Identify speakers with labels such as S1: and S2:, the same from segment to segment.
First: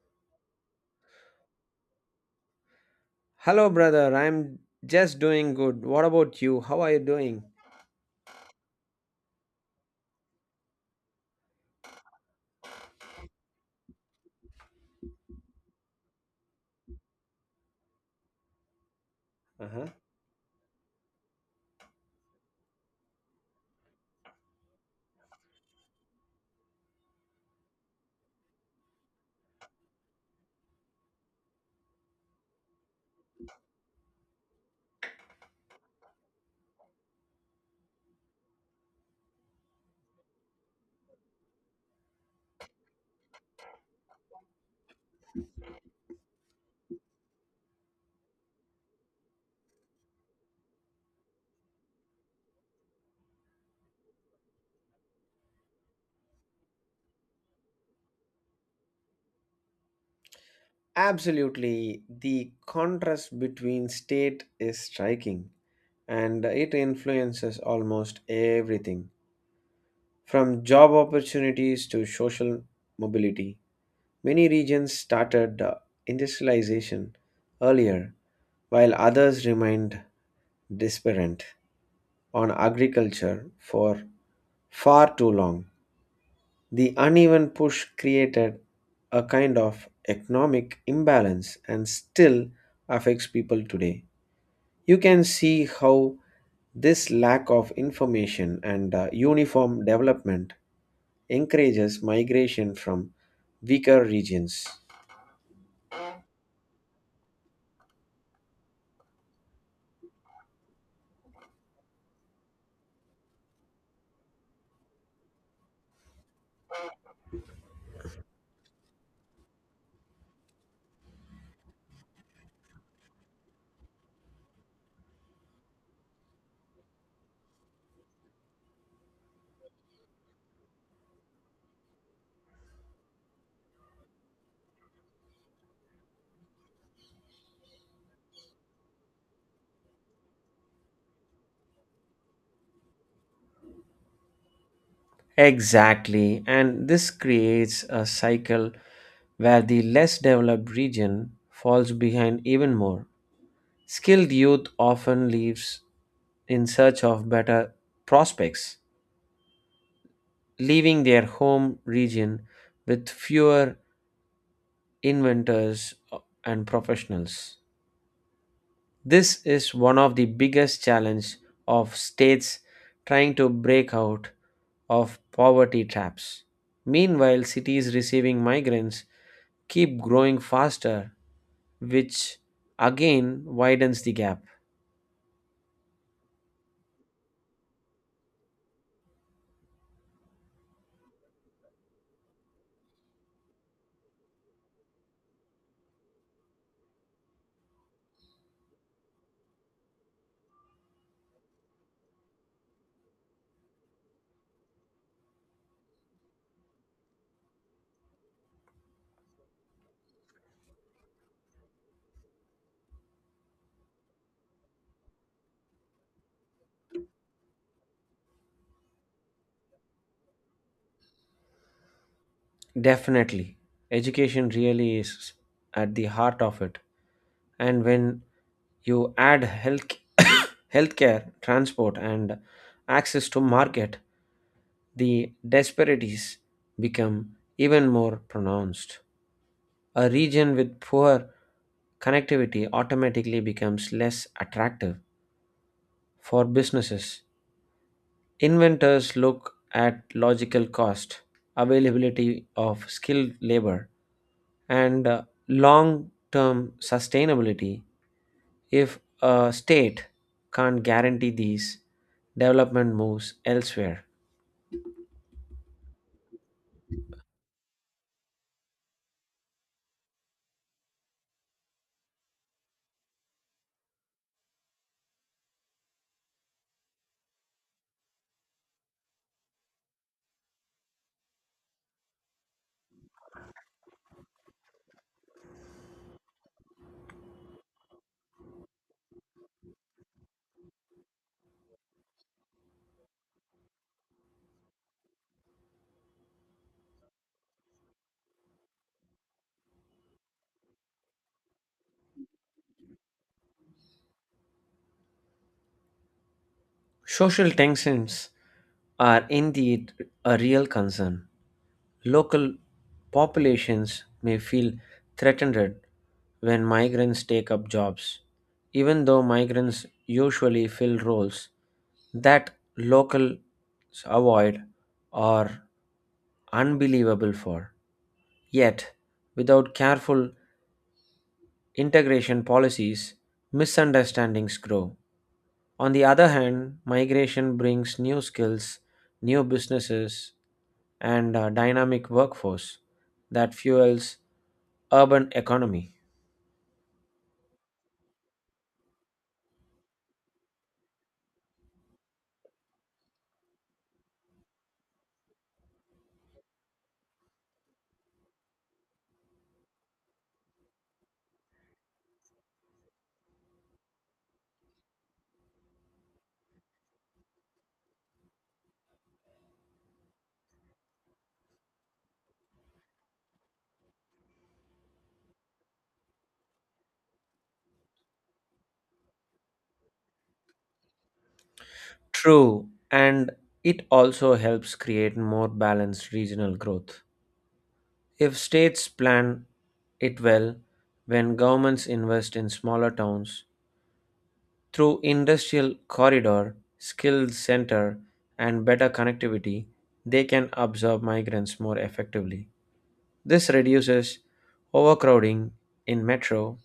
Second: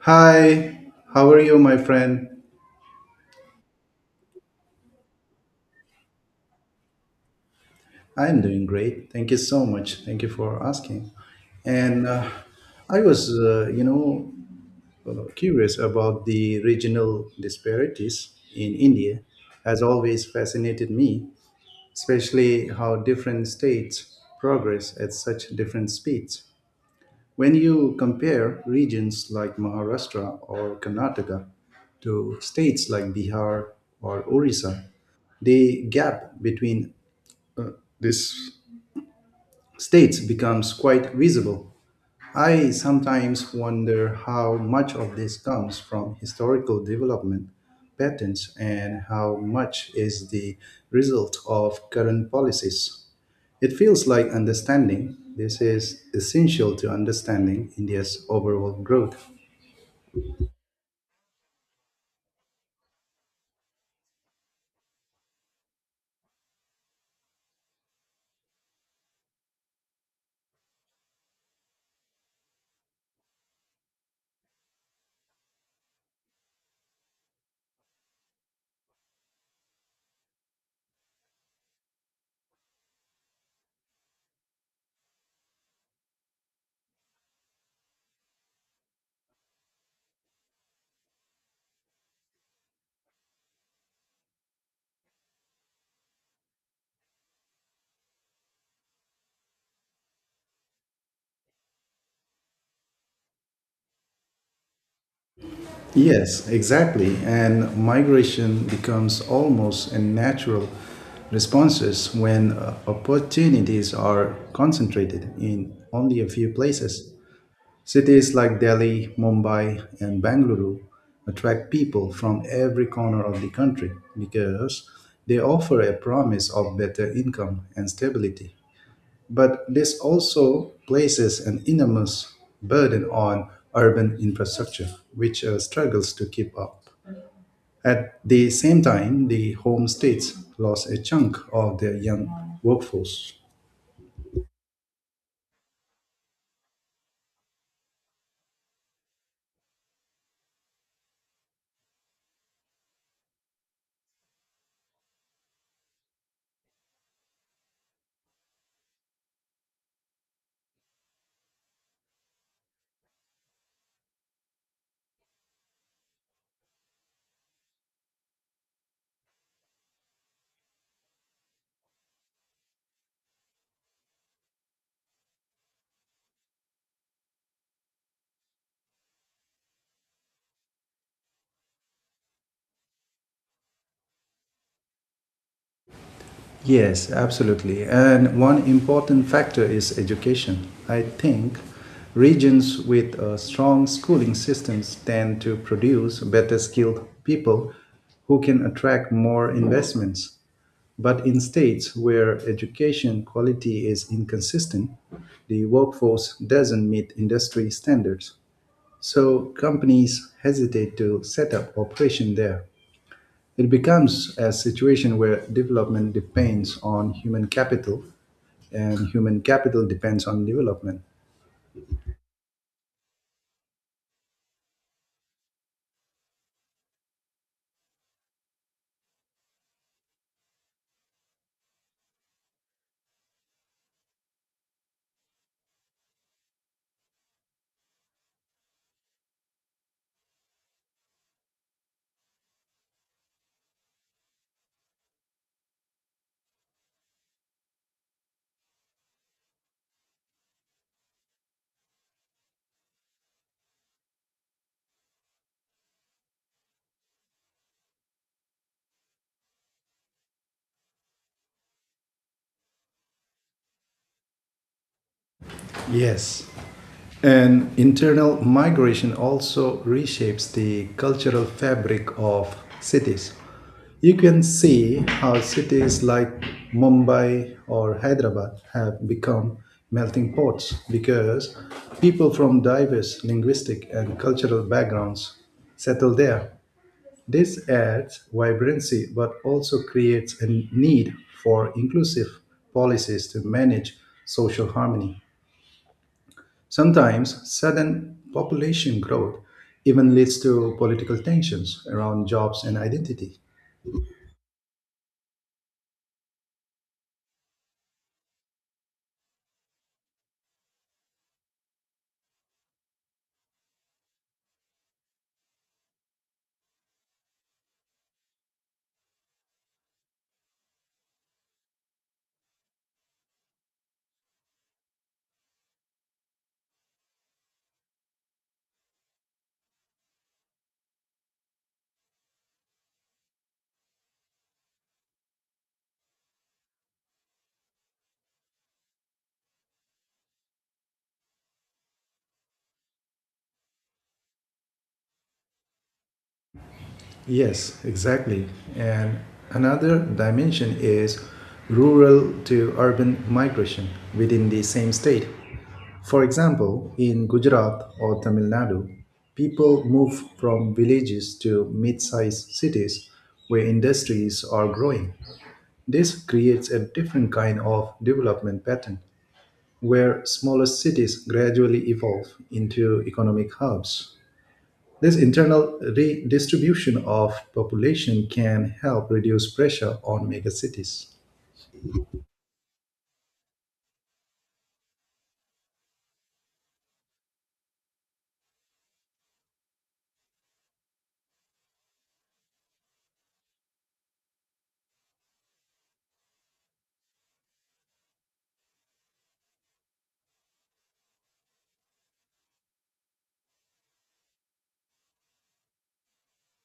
S1: Hi, how are you, my friend?
S2: Hello, brother. I'm just doing good. What about you? How are you doing?
S1: I'm doing great. Thank you so much. Thank you for asking. And I was, you know, Curious about the regional disparities in India. Has
S2: Uh-huh.
S1: always fascinated me, especially how different states progress at such different speeds. When you compare regions like Maharashtra or Karnataka to states like Bihar or Orissa, the gap between this state becomes quite visible. I sometimes wonder how much of this comes from historical development patterns and how much is the result of current policies. It feels like understanding this is essential to understanding India's overall growth.
S2: Absolutely. The contrast between state is striking, and it influences almost everything from job opportunities to social mobility. Many regions started industrialization earlier, while others remained disparate on agriculture for far too long. The uneven push created a kind of economic imbalance and still affects people today. You can see how this lack of information and uniform development encourages migration from weaker regions.
S1: Yes, exactly. And migration becomes almost a natural responses when opportunities are concentrated in only a few places. Cities like Delhi, Mumbai, and Bangalore attract people from every corner of the country because they offer a promise of better income and stability. But this also places an enormous burden on urban infrastructure, which struggles to keep up. At the same time, the home states lost a chunk of their young workforce.
S2: Exactly, and this creates a cycle where the less developed region falls behind even more. Skilled youth often leaves in search of better prospects, leaving their home region with fewer inventors and professionals. This is one of the biggest challenge of states trying to break out of poverty traps. Meanwhile, cities receiving migrants keep growing faster, which again widens the gap.
S1: Yes, absolutely. And one important factor is education. I think regions with strong schooling systems tend to produce better skilled people who can attract more investments. But in states where education quality is inconsistent, the workforce doesn't meet industry standards, so companies hesitate to set up operation there. It becomes a situation where development depends on human capital and human capital depends on development.
S2: Definitely. Education really is at the heart of it. And when you add health healthcare, transport and access to market, the disparities become even more pronounced. A region with poor connectivity automatically becomes less attractive for businesses. Inventors look at logical cost, availability of skilled labor, and long term sustainability. If a state can't guarantee these, development moves elsewhere.
S1: Yes. And internal migration also reshapes the cultural fabric of cities. You can see how cities like Mumbai or Hyderabad have become melting pots because people from diverse linguistic and cultural backgrounds settle there. This adds vibrancy but also creates a need for inclusive policies to manage social harmony. Sometimes sudden population growth even leads to political tensions around jobs and identity.
S2: Social tensions are indeed a real concern. Local populations may feel threatened when migrants take up jobs, even though migrants usually fill roles that locals avoid or unbelievable for. Yet, without careful integration policies, misunderstandings grow. On the other hand, migration brings new skills, new businesses, and a dynamic workforce that fuels urban economy.
S1: Yes, exactly. And another dimension is rural to urban migration within the same state. For example, in Gujarat or Tamil Nadu, people move from villages to mid sized cities where industries are growing. This creates a different kind of development pattern, where smaller cities gradually evolve into economic hubs. This internal redistribution of population can help reduce pressure on megacities.
S2: True, and it also helps create more balanced regional growth. If states plan it well, when governments invest in smaller towns through industrial corridor, skills center, and better connectivity, they can absorb migrants more effectively. This reduces overcrowding in metro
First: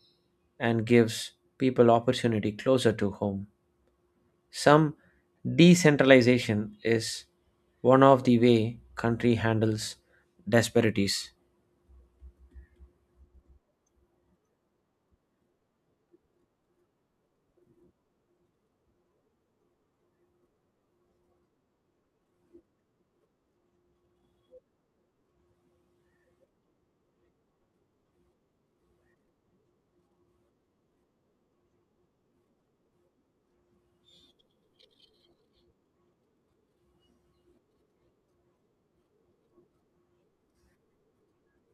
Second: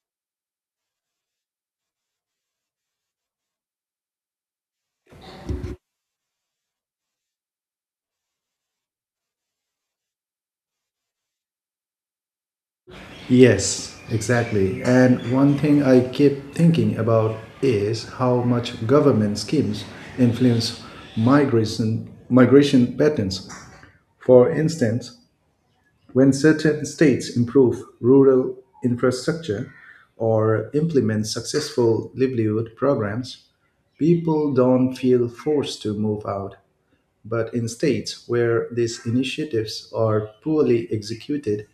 S2: and gives people opportunity closer to home. Some decentralization is one of the way country handles disparities.
S1: Yes, exactly. And one thing I keep thinking about is how much government schemes influence migration patterns. For instance, when certain states improve rural infrastructure or implement successful livelihood programs, people don't feel forced to move out. But in states where these initiatives are poorly executed,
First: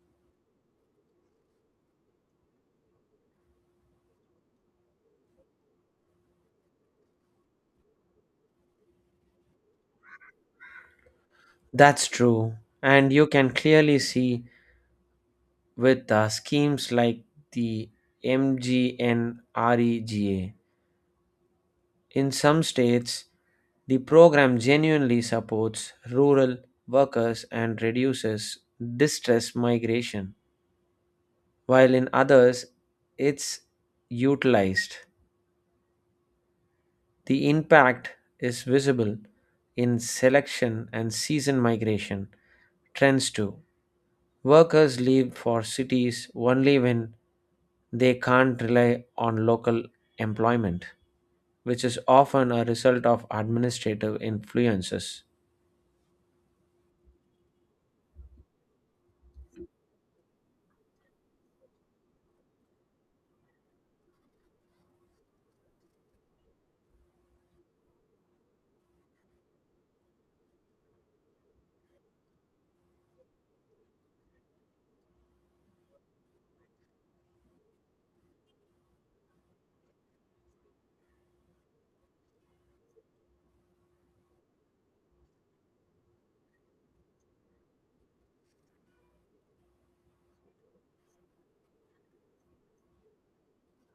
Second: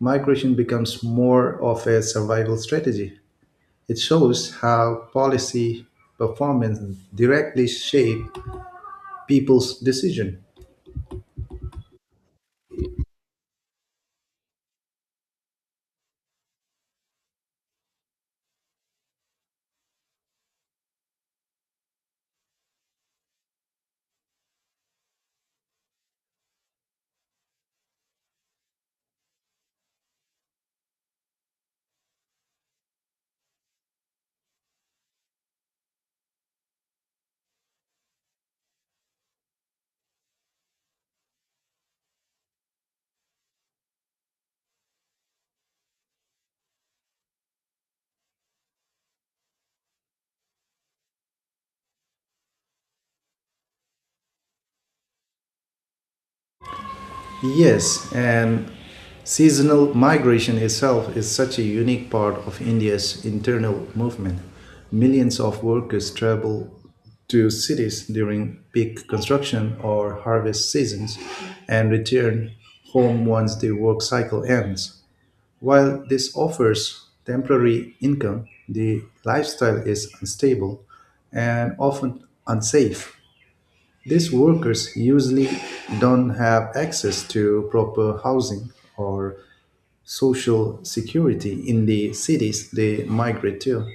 S1: migration becomes more of a survival strategy. It shows how policy performance directly shape people's decision.
S2: That's true. And you can clearly see with schemes like the MGNREGA. In some states, the program genuinely supports rural workers and reduces distress migration, while in others, it's utilized. The impact is visible in selection and season migration trends too. Workers leave for cities only when they can't rely on local employment, which is often a result of administrative influences.
S1: Yes, and seasonal migration itself is such a unique part of India's internal movement. Millions of workers travel to cities during peak construction or harvest seasons and return home once the work cycle ends. While this offers temporary income, the lifestyle is unstable and often unsafe. These workers usually don't have access to proper housing or social security in the cities they migrate to.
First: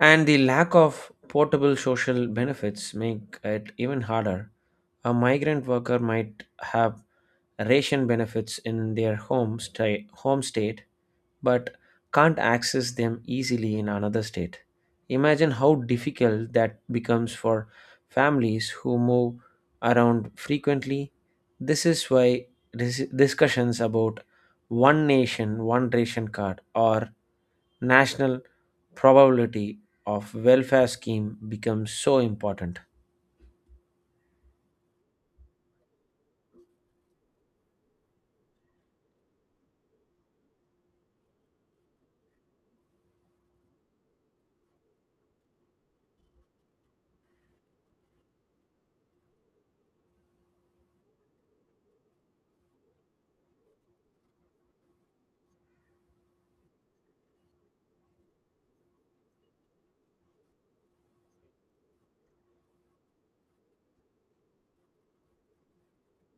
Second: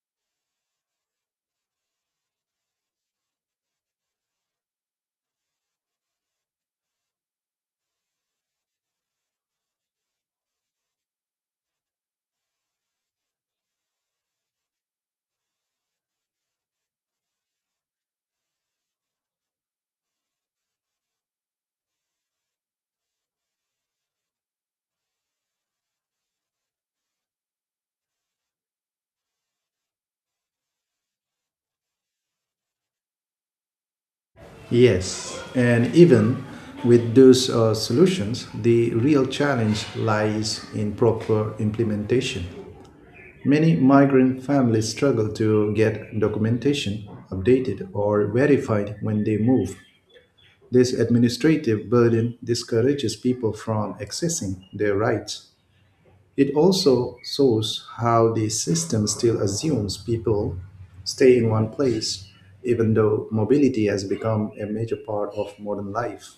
S2: And the lack of portable social benefits make it even harder. A migrant worker might have ration benefits in their home state, but can't access them easily in another state. Imagine how difficult that becomes for families who move around frequently. This is why discussions about one nation, one ration card, or national probability of welfare scheme becomes so important.
S1: Yes, and even with those solutions, the real challenge lies in proper implementation. Many migrant families struggle to get documentation updated or verified when they move. This administrative burden discourages people from accessing their rights. It also shows how the system still assumes people stay in one place, even though mobility has become a major part of modern life.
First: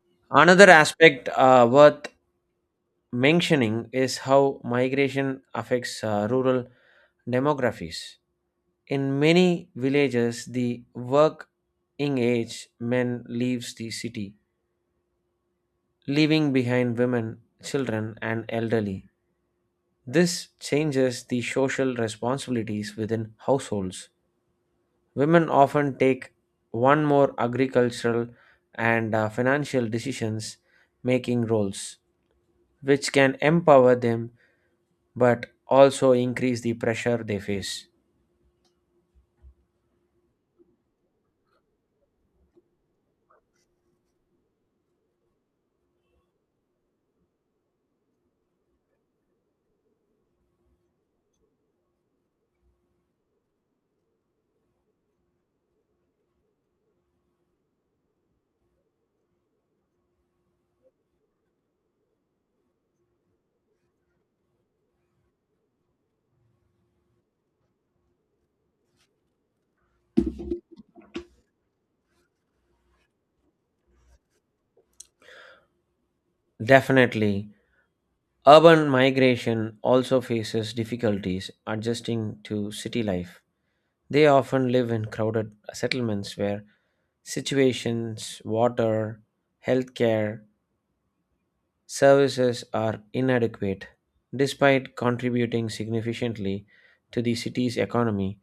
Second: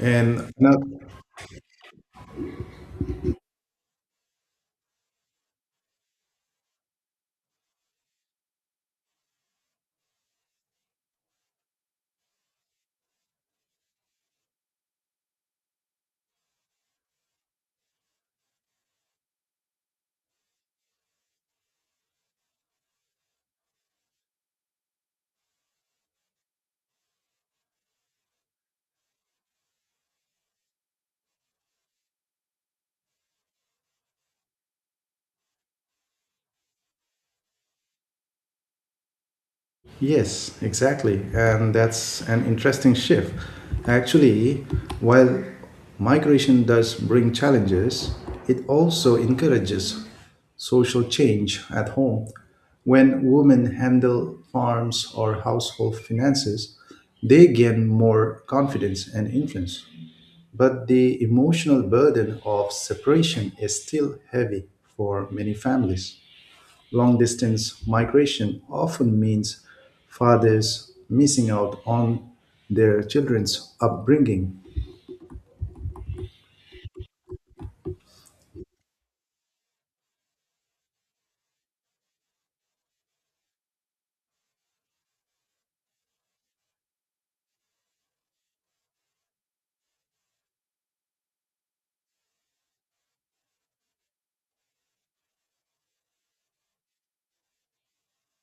S1: And
S2: Another
S1: another,
S2: aspect worth mentioning is how migration affects rural demographies. In many villages, the working age men leaves the city, leaving behind women, children, and elderly. This changes the social responsibilities within households. Women often take one more agricultural and financial decisions making roles, which can empower them but also increase the pressure they face.
S1: Yes, exactly. And that's an interesting shift. Actually, while migration does bring challenges, it also encourages social change at home. When women handle farms or household finances, they gain more confidence and influence. But the emotional burden of separation is still heavy for many families. Long distance migration often means fathers missing out on their children's upbringing.
S2: Definitely, urban migration also faces difficulties adjusting to city life. They often live in crowded settlements where situations, water, healthcare, services are inadequate. Despite contributing significantly to the city's economy,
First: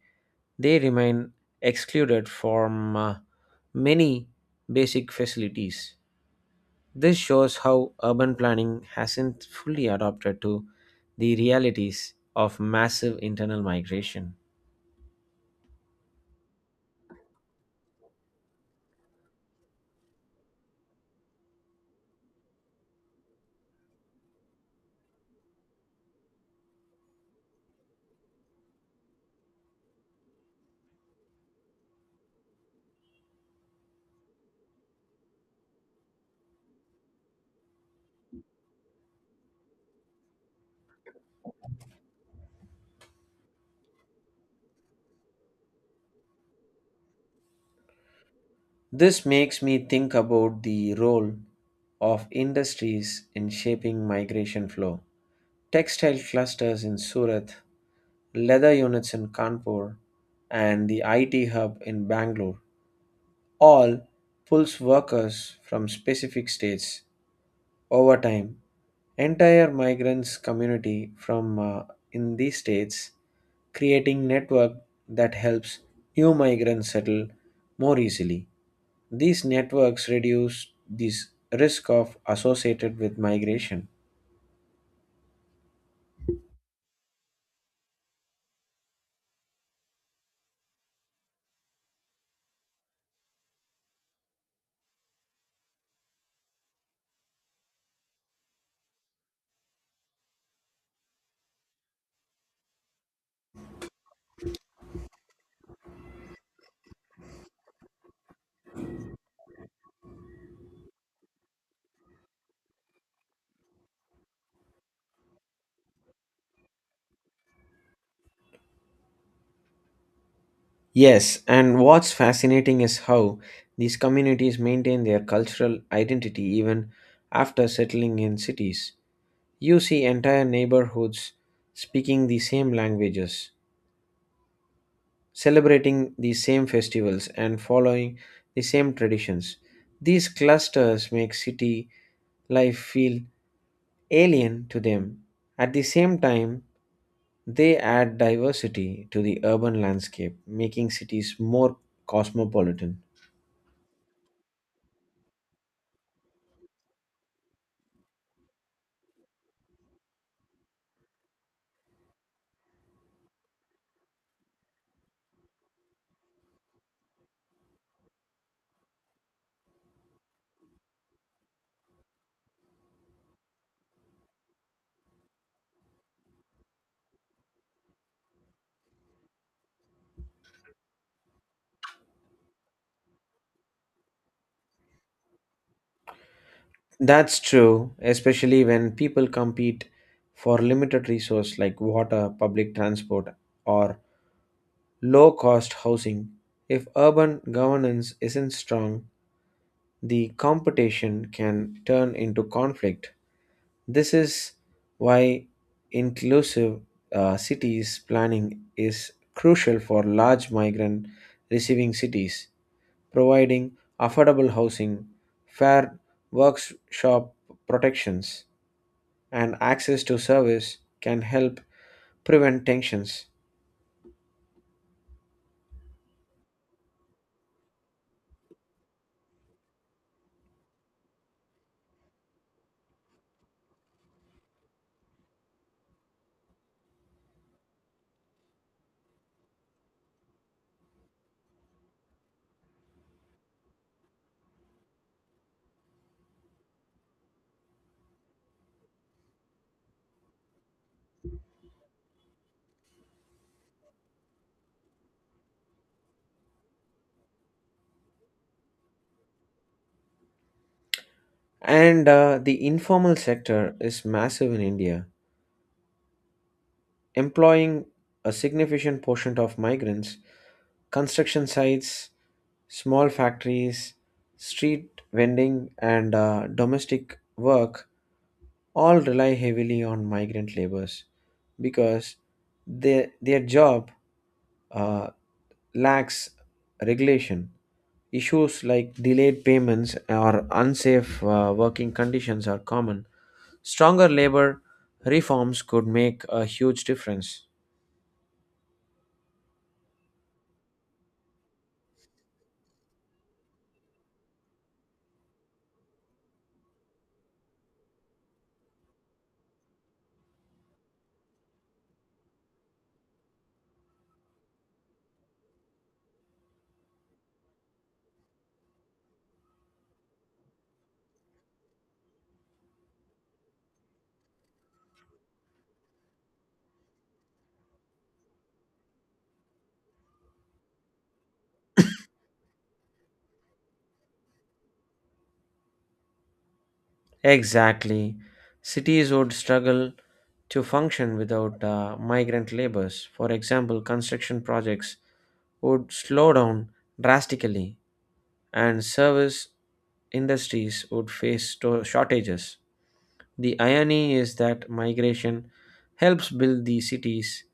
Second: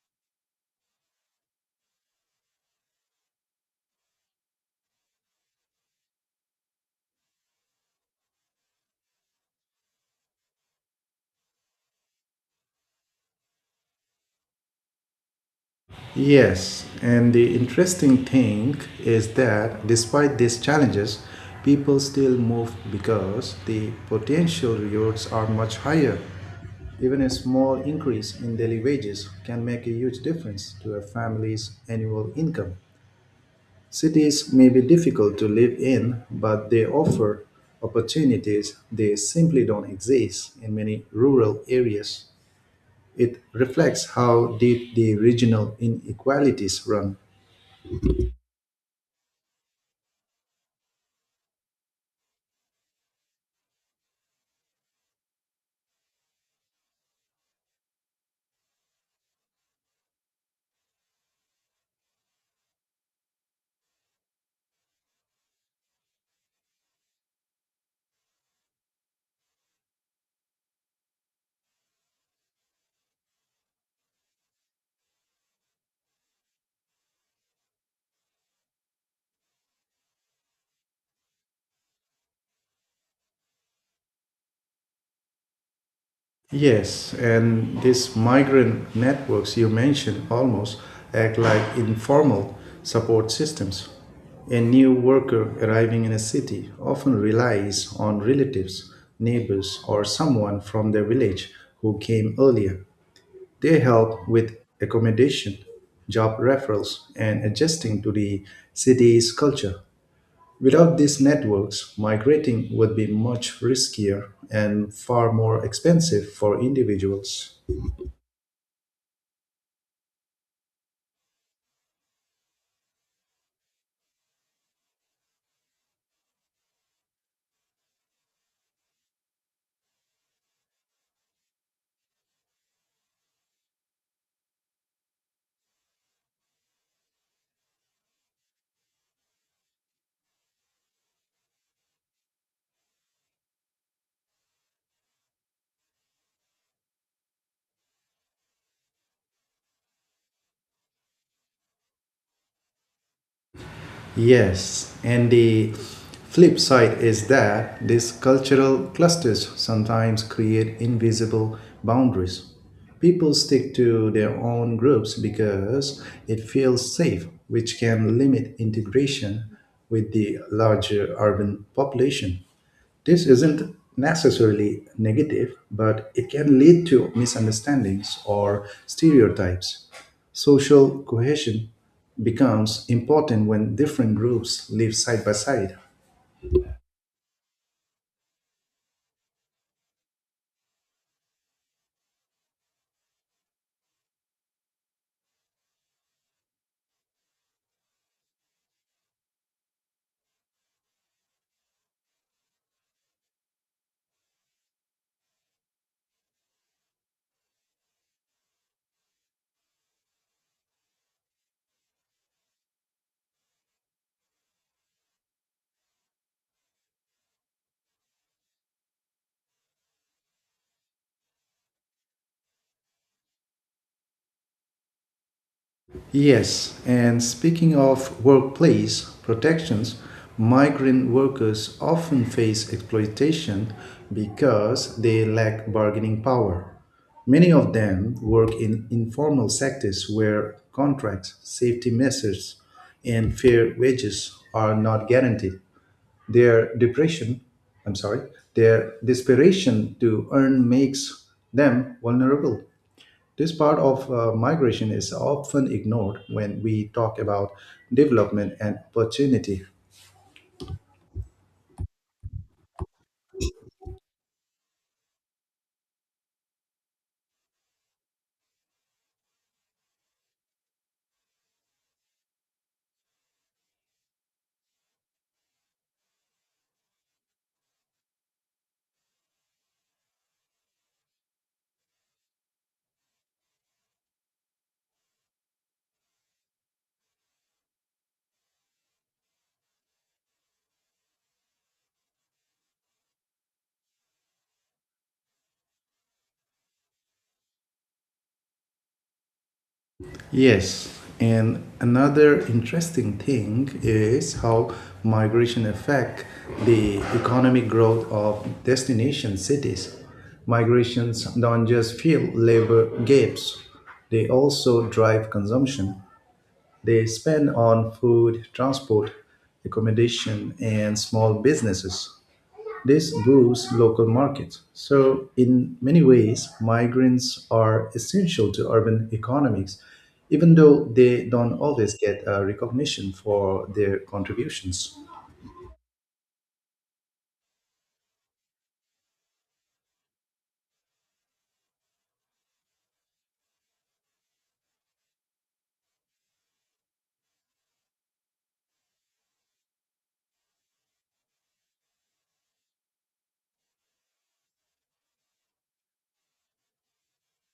S2: they remain excluded from many basic facilities. This shows how urban planning hasn't fully adapted to the realities of massive internal migration.
S1: Yes, and the interesting thing is that despite these challenges, people still move because the potential rewards are much higher. Even a small increase in daily wages can make a huge difference to a family's annual income. Cities may be difficult to live in, but they offer opportunities they simply don't exist in many rural areas. It reflects how deep the regional inequalities run.
S2: This makes me think about the role of industries in shaping migration flow. Textile clusters in Surat, leather units in Kanpur, and the IT hub in Bangalore all pulls workers from specific states. Over time, entire migrants community from in these states creating network that helps new migrants settle more easily. These networks reduce this risk of associated with migration.
S1: Yes, and these migrant networks you mentioned almost act like informal support systems. A new worker arriving in a city often relies on relatives, neighbors, or someone from their village who came earlier. They help with accommodation, job referrals, and adjusting to the city's culture. Without these networks, migrating would be much riskier and far more expensive for individuals.
S2: Yes, and what's fascinating is how these communities maintain their cultural identity even after settling in cities. You see entire neighborhoods speaking the same languages, celebrating the same festivals, and following the same traditions. These clusters make city life feel alien to them. At the same time, they add diversity to the urban landscape, making cities more cosmopolitan.
S1: Yes, and the flip side is that these cultural clusters sometimes create invisible boundaries. People stick to their own groups because it feels safe, which can limit integration with the larger urban population. This isn't necessarily negative, but it can lead to misunderstandings or stereotypes. Social cohesion becomes important when different groups live side by side.
S2: That's true, especially when people compete for limited resource like water, public transport, or low-cost housing. If urban governance isn't strong, the competition can turn into conflict. This is why inclusive cities planning is crucial for large migrant receiving cities, providing affordable housing, fair workshop protections, and access to service can help prevent tensions.
S1: Yes, and speaking of workplace protections, migrant workers often face exploitation because they lack bargaining power. Many of them work in informal sectors where contracts, safety measures, and fair wages are not guaranteed. Their depression, I'm sorry, their desperation to earn makes them vulnerable. This part of migration is often ignored when we talk about development and opportunity.
S2: And the informal sector is massive in India, employing a significant portion of migrants. Construction sites, small factories, street vending, and domestic work all rely heavily on migrant laborers because their job uh, lacks regulation. Issues like delayed payments or unsafe working conditions are common. Stronger labor reforms could make a huge difference.
S1: Yes, and another interesting thing is how migration affect the economic growth of destination cities. Migrations don't just fill labor gaps, they also drive consumption. They spend on food, transport, accommodation, and small businesses. This boosts local markets. So, in many ways, migrants are essential to urban economics, even though they don't always get recognition for their contributions.
S2: Exactly. Cities would struggle to function without migrant labors. For example, construction projects would slow down drastically, and service industries would face shortages. The irony is that migration helps build the cities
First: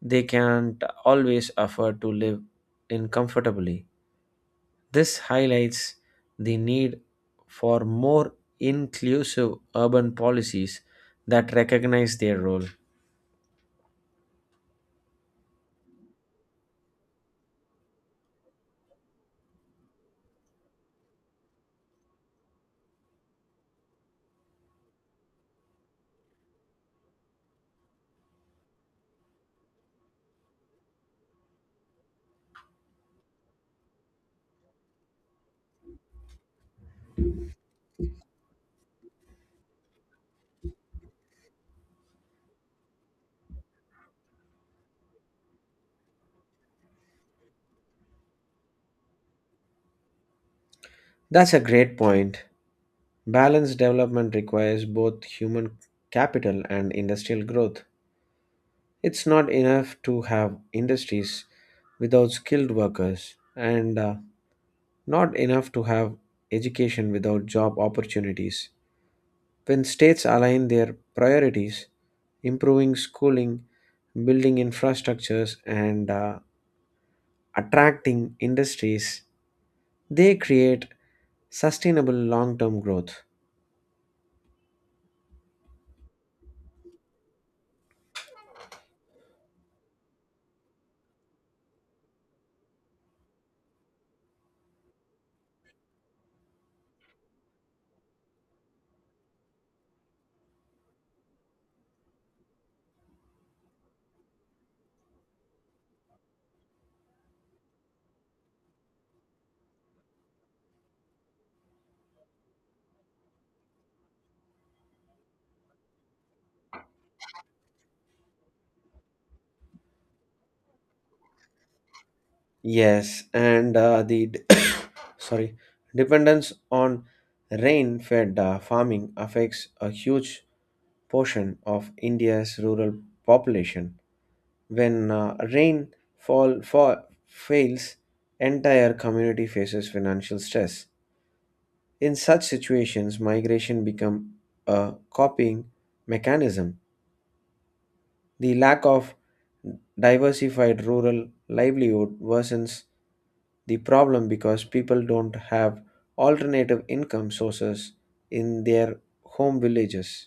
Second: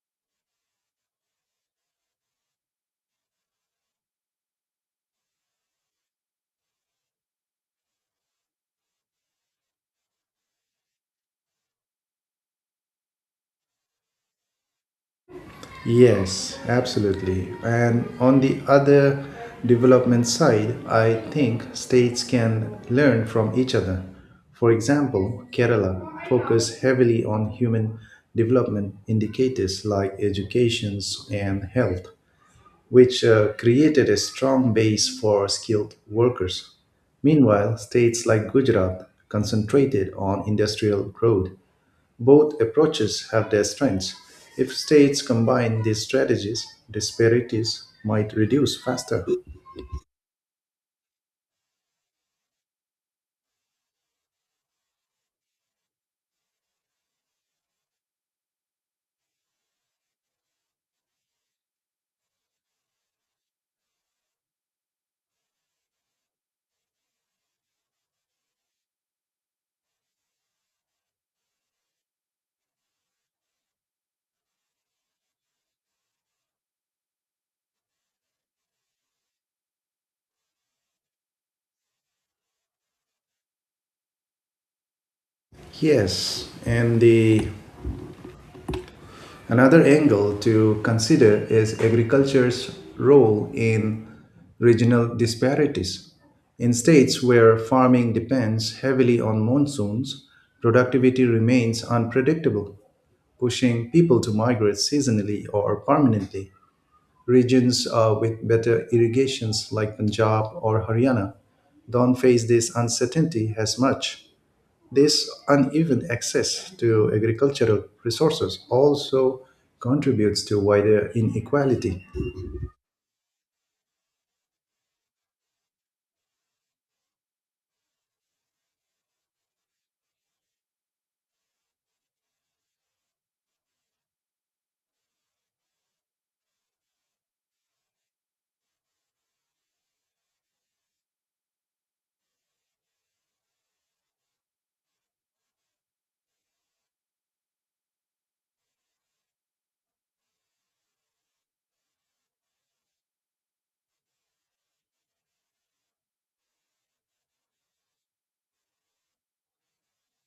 S2: they can't always afford to live in comfortably. This highlights the need for more inclusive urban policies that recognize their role.
S1: Yes, absolutely. And on the other development side, I think states can learn from each other. For example, Kerala focus heavily on human development indicators like education and health, which created a strong base for skilled workers. Meanwhile, states like Gujarat concentrated on industrial growth. Both approaches have their strengths. If states combine these strategies, disparities might reduce faster.
S2: That's a great point. Balanced development requires both human capital and industrial growth. It's not enough to have industries without skilled workers, and not enough to have education without job opportunities. When states align their priorities, improving schooling, building infrastructures, and attracting industries, they create sustainable long term growth.
S1: Yes, and the Another angle to consider is agriculture's role in regional disparities. In states where farming depends heavily on monsoons, productivity remains unpredictable, pushing people to migrate seasonally or permanently. Regions with better irrigations like Punjab or Haryana don't face this uncertainty as much. This uneven access to agricultural resources also contributes to wider inequality.
S2: Yes, and sorry, dependence on rain fed farming affects a huge portion of India's rural population. When rainfall fall fails, entire community faces financial stress. In such situations, migration become a copying mechanism. The lack of diversified rural livelihood worsens the problem because people don't have alternative income sources in their home villages.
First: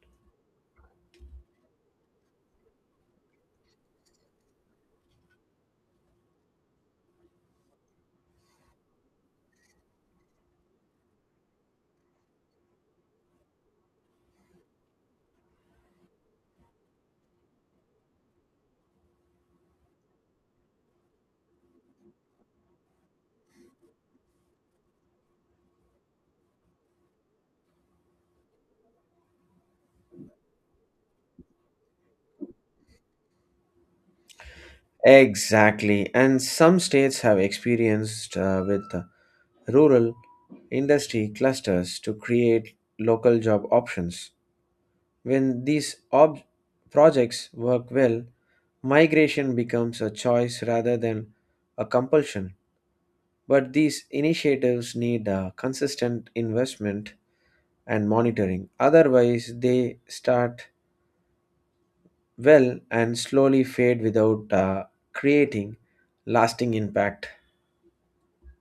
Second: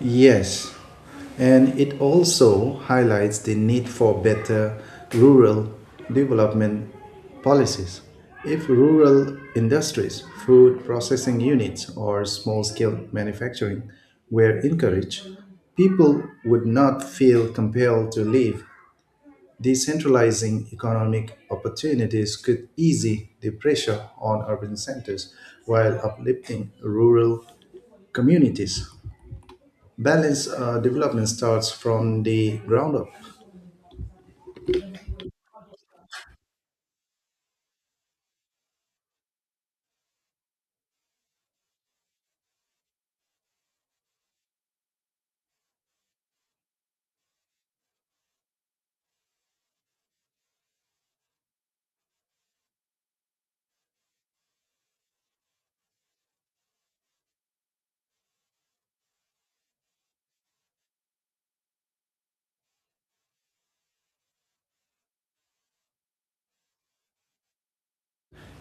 S1: Yes, and it also highlights the need for better rural development policies. If rural industries, food processing units, or small scale manufacturing were encouraged, people would not feel compelled to leave. Decentralizing economic opportunities could ease the pressure on urban centers while uplifting rural communities. Balanced development starts from the ground up.
S2: Exactly, and some states have experienced with rural industry clusters to create local job options. When these projects work well, migration becomes a choice rather than a compulsion. But these initiatives need a consistent investment and monitoring. Otherwise, they start well and slowly fade without creating lasting impact.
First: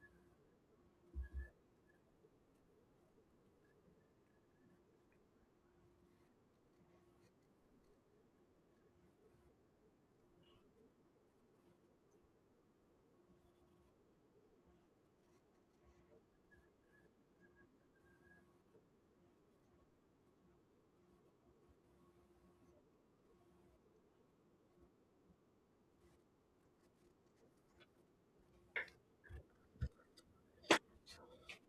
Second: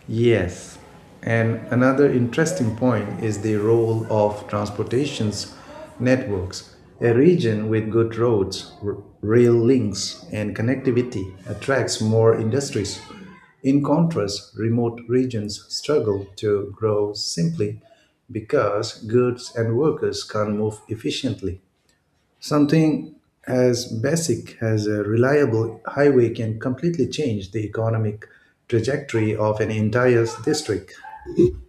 S1: Yes. And another interesting point is the role of transportations networks. A region with good roads, rail links, and connectivity attracts more industries. In contrast, remote regions struggle to grow simply because goods and workers can't move efficiently. Something as basic as a reliable highway can completely change the economic trajectory of an entire district.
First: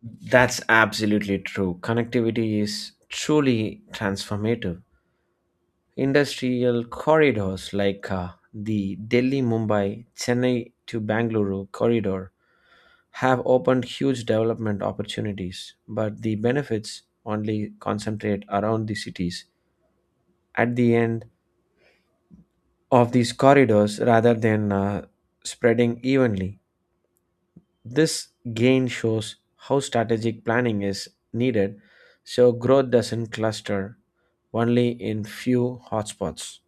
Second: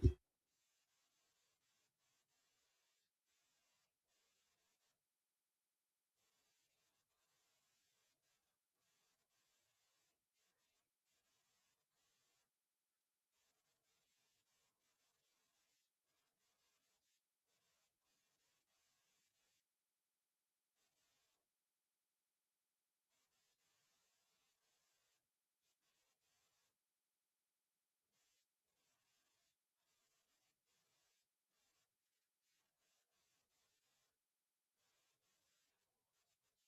S2: That's absolutely true. Connectivity is truly transformative. Industrial corridors like the Delhi Mumbai Chennai to Bangalore corridor have opened huge development opportunities, but the benefits only concentrate around the cities at the end of these corridors rather than spreading evenly. This gain shows how strategic planning is needed so growth doesn't cluster only in few hotspots.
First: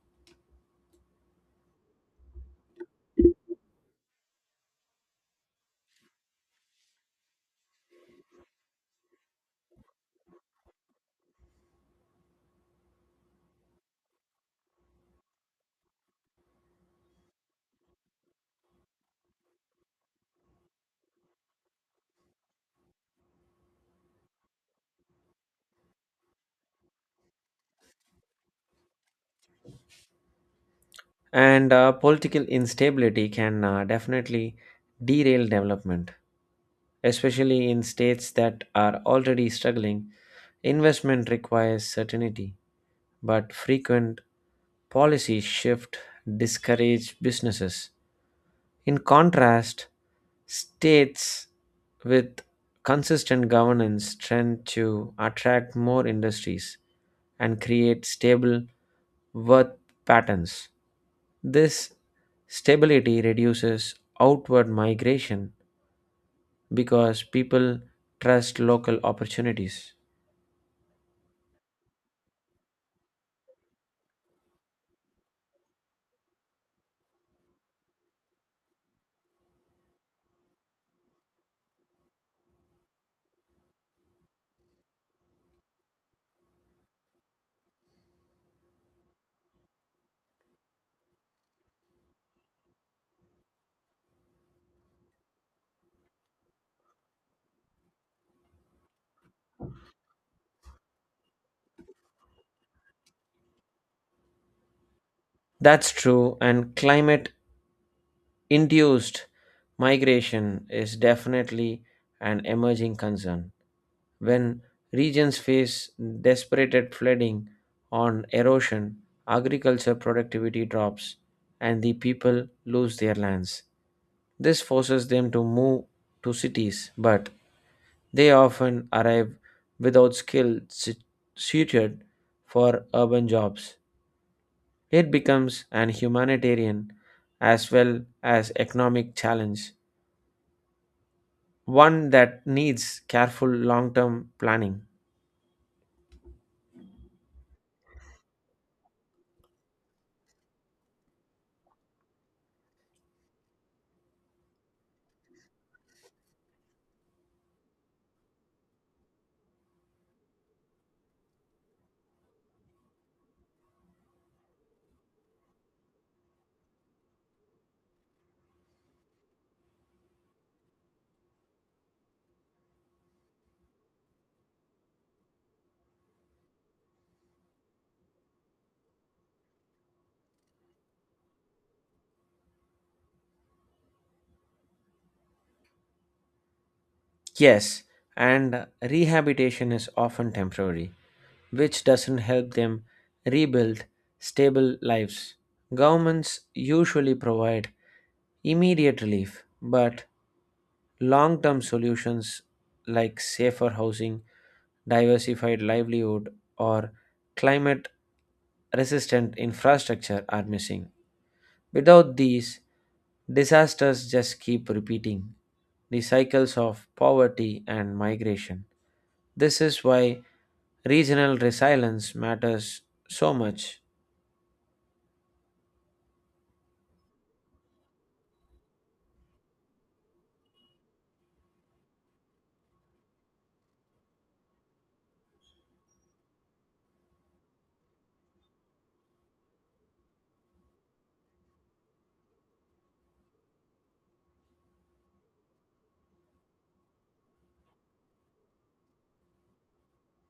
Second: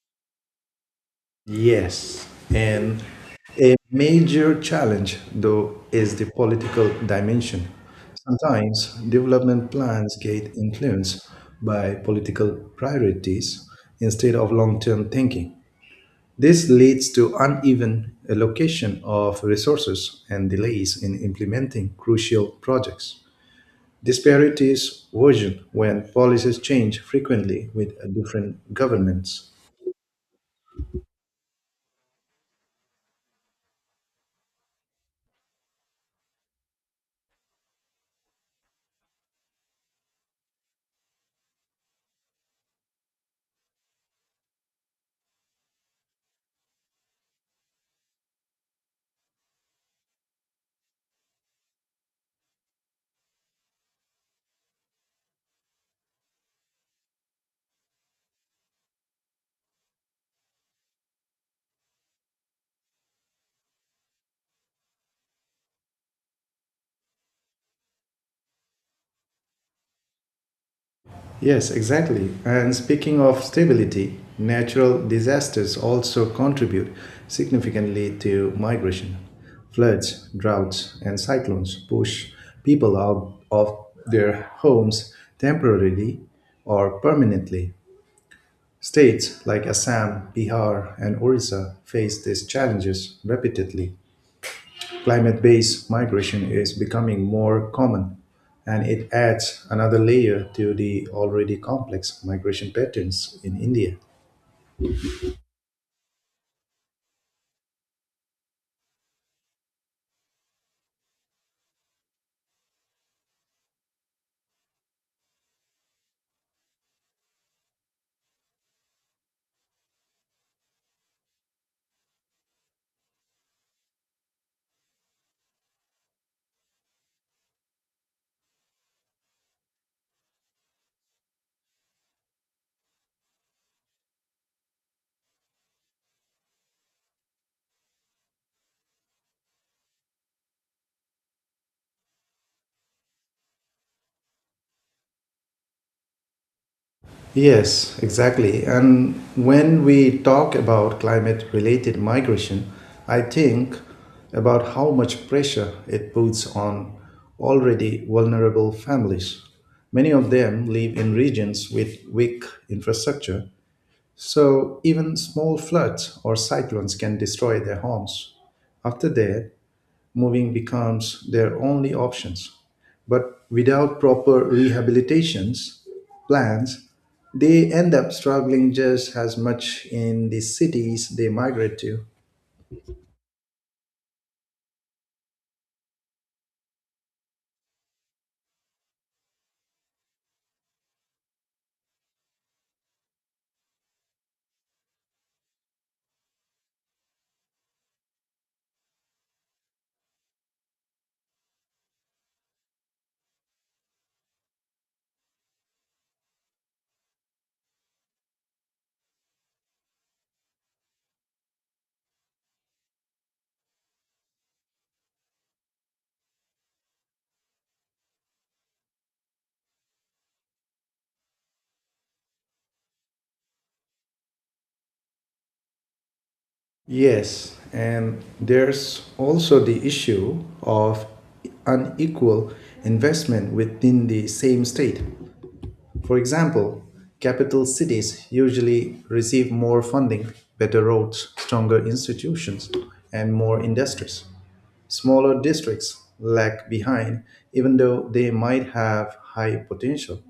S1: Yes, and a major challenge, though, is the political dimension. Sometimes development plans get influenced by political priorities instead of long term thinking. This leads to uneven allocation of resources and delays in implementing crucial projects. Disparities worsen when policies change frequently with different governments.
S2: And political instability can definitely derail development, especially in states that are already struggling. Investment requires certainty, but frequent policy shift discourage businesses. In contrast, states with consistent governance tend to attract more industries and create stable worth patterns. This stability reduces outward migration because people trust local opportunities.
S1: Yes, exactly. And speaking of stability, natural disasters also contribute significantly to migration. Floods, droughts, and cyclones push people out of their homes temporarily or permanently. States like Assam, Bihar, and Orissa face these challenges repeatedly. Climate based migration is becoming more common, and it adds another layer to the already complex migration patterns in India.
S2: That's true, and climate induced migration is definitely an emerging concern. When regions face desperate flooding on erosion, agriculture productivity drops, and the people lose their lands. This forces them to move to cities, but they often arrive without suited for urban jobs. It becomes an humanitarian as well as economic challenge, one that needs careful long term planning.
S1: Yes, exactly. And when we talk about climate related migration, I think about how much pressure it puts on already vulnerable families. Many of them live in regions with weak infrastructure, so even small floods or cyclones can destroy their homes. After that, moving becomes their only options. But without proper rehabilitations plans, they end up struggling just as much in the cities they migrate to.
S2: Yes, and rehabilitation is often temporary, which doesn't help them rebuild stable lives. Governments usually provide immediate relief, but long term solutions like safer housing, diversified livelihood, or climate resistant infrastructure are missing. Without these, disasters just keep repeating the cycles of poverty and migration. This is why regional resilience matters so much.
S1: Yes, and there's also the issue of unequal investment within the same state. For example, capital cities usually receive more funding, better roads, stronger institutions, and more industries. Smaller districts lag behind, even though they might have high potential.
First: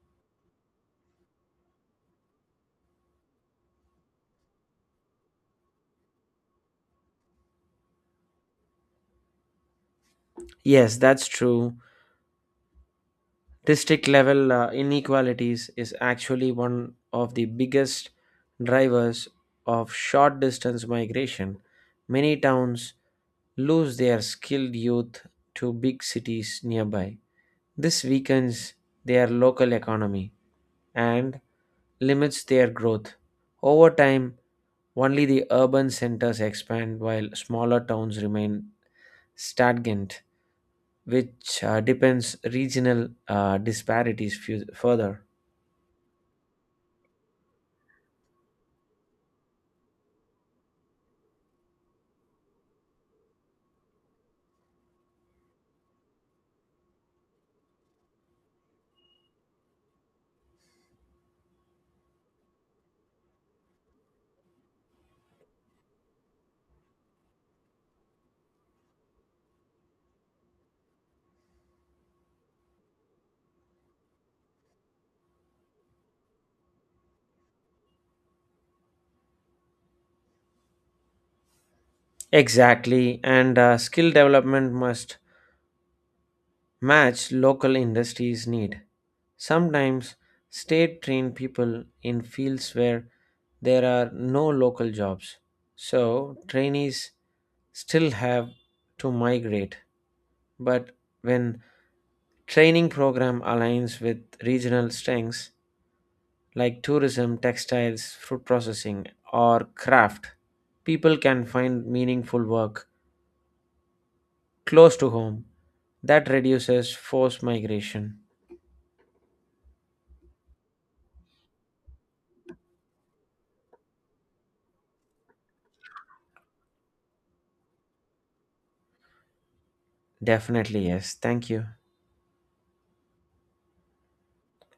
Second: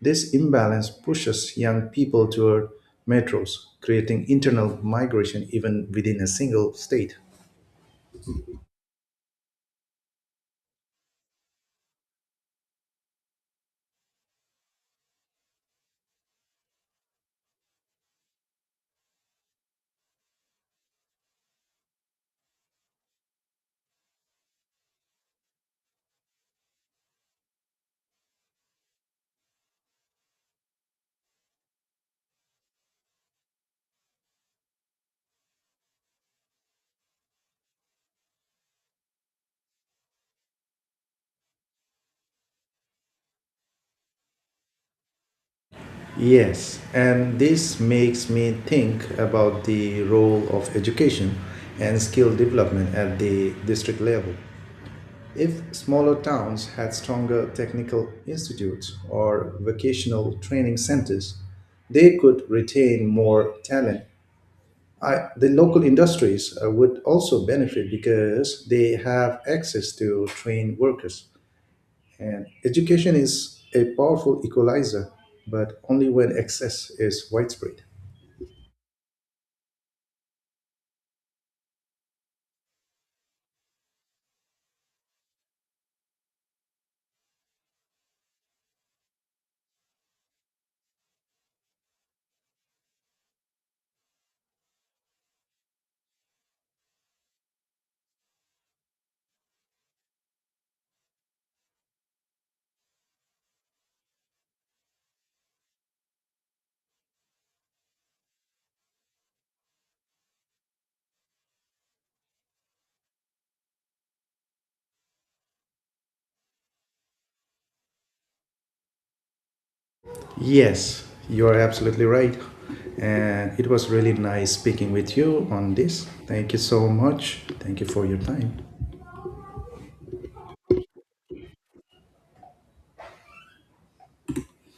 S1: This imbalance pushes young people toward metros, creating internal migration even within a single state.
S2: Yes, that's true. District level inequalities is actually one of the biggest drivers of short distance migration. Many towns lose their skilled youth to big cities nearby. This weakens their local economy and limits their growth. Over time, only the urban centers expand while smaller towns remain stagnant, which depends regional disparities further.
S1: Yes, and this makes me think about the role of education and skill development at the district level. If smaller towns had stronger technical institutes or vocational training centers, they could retain more talent. I, the local industries would also benefit because they have access to trained workers. And education is a powerful equalizer, but only when access is widespread.
S2: Exactly, and skill development must match local industries' need. Sometimes state train people in fields where there are no local jobs. So trainees still have to migrate. But when training program aligns with regional strengths, like tourism, textiles, fruit processing, or craft, people can find meaningful work close to home. That reduces forced migration.
S1: Yes, you are absolutely right. And it was really nice speaking with you on this. Thank you so much. Thank you for your time.
S2: Definitely, yes. Thank you.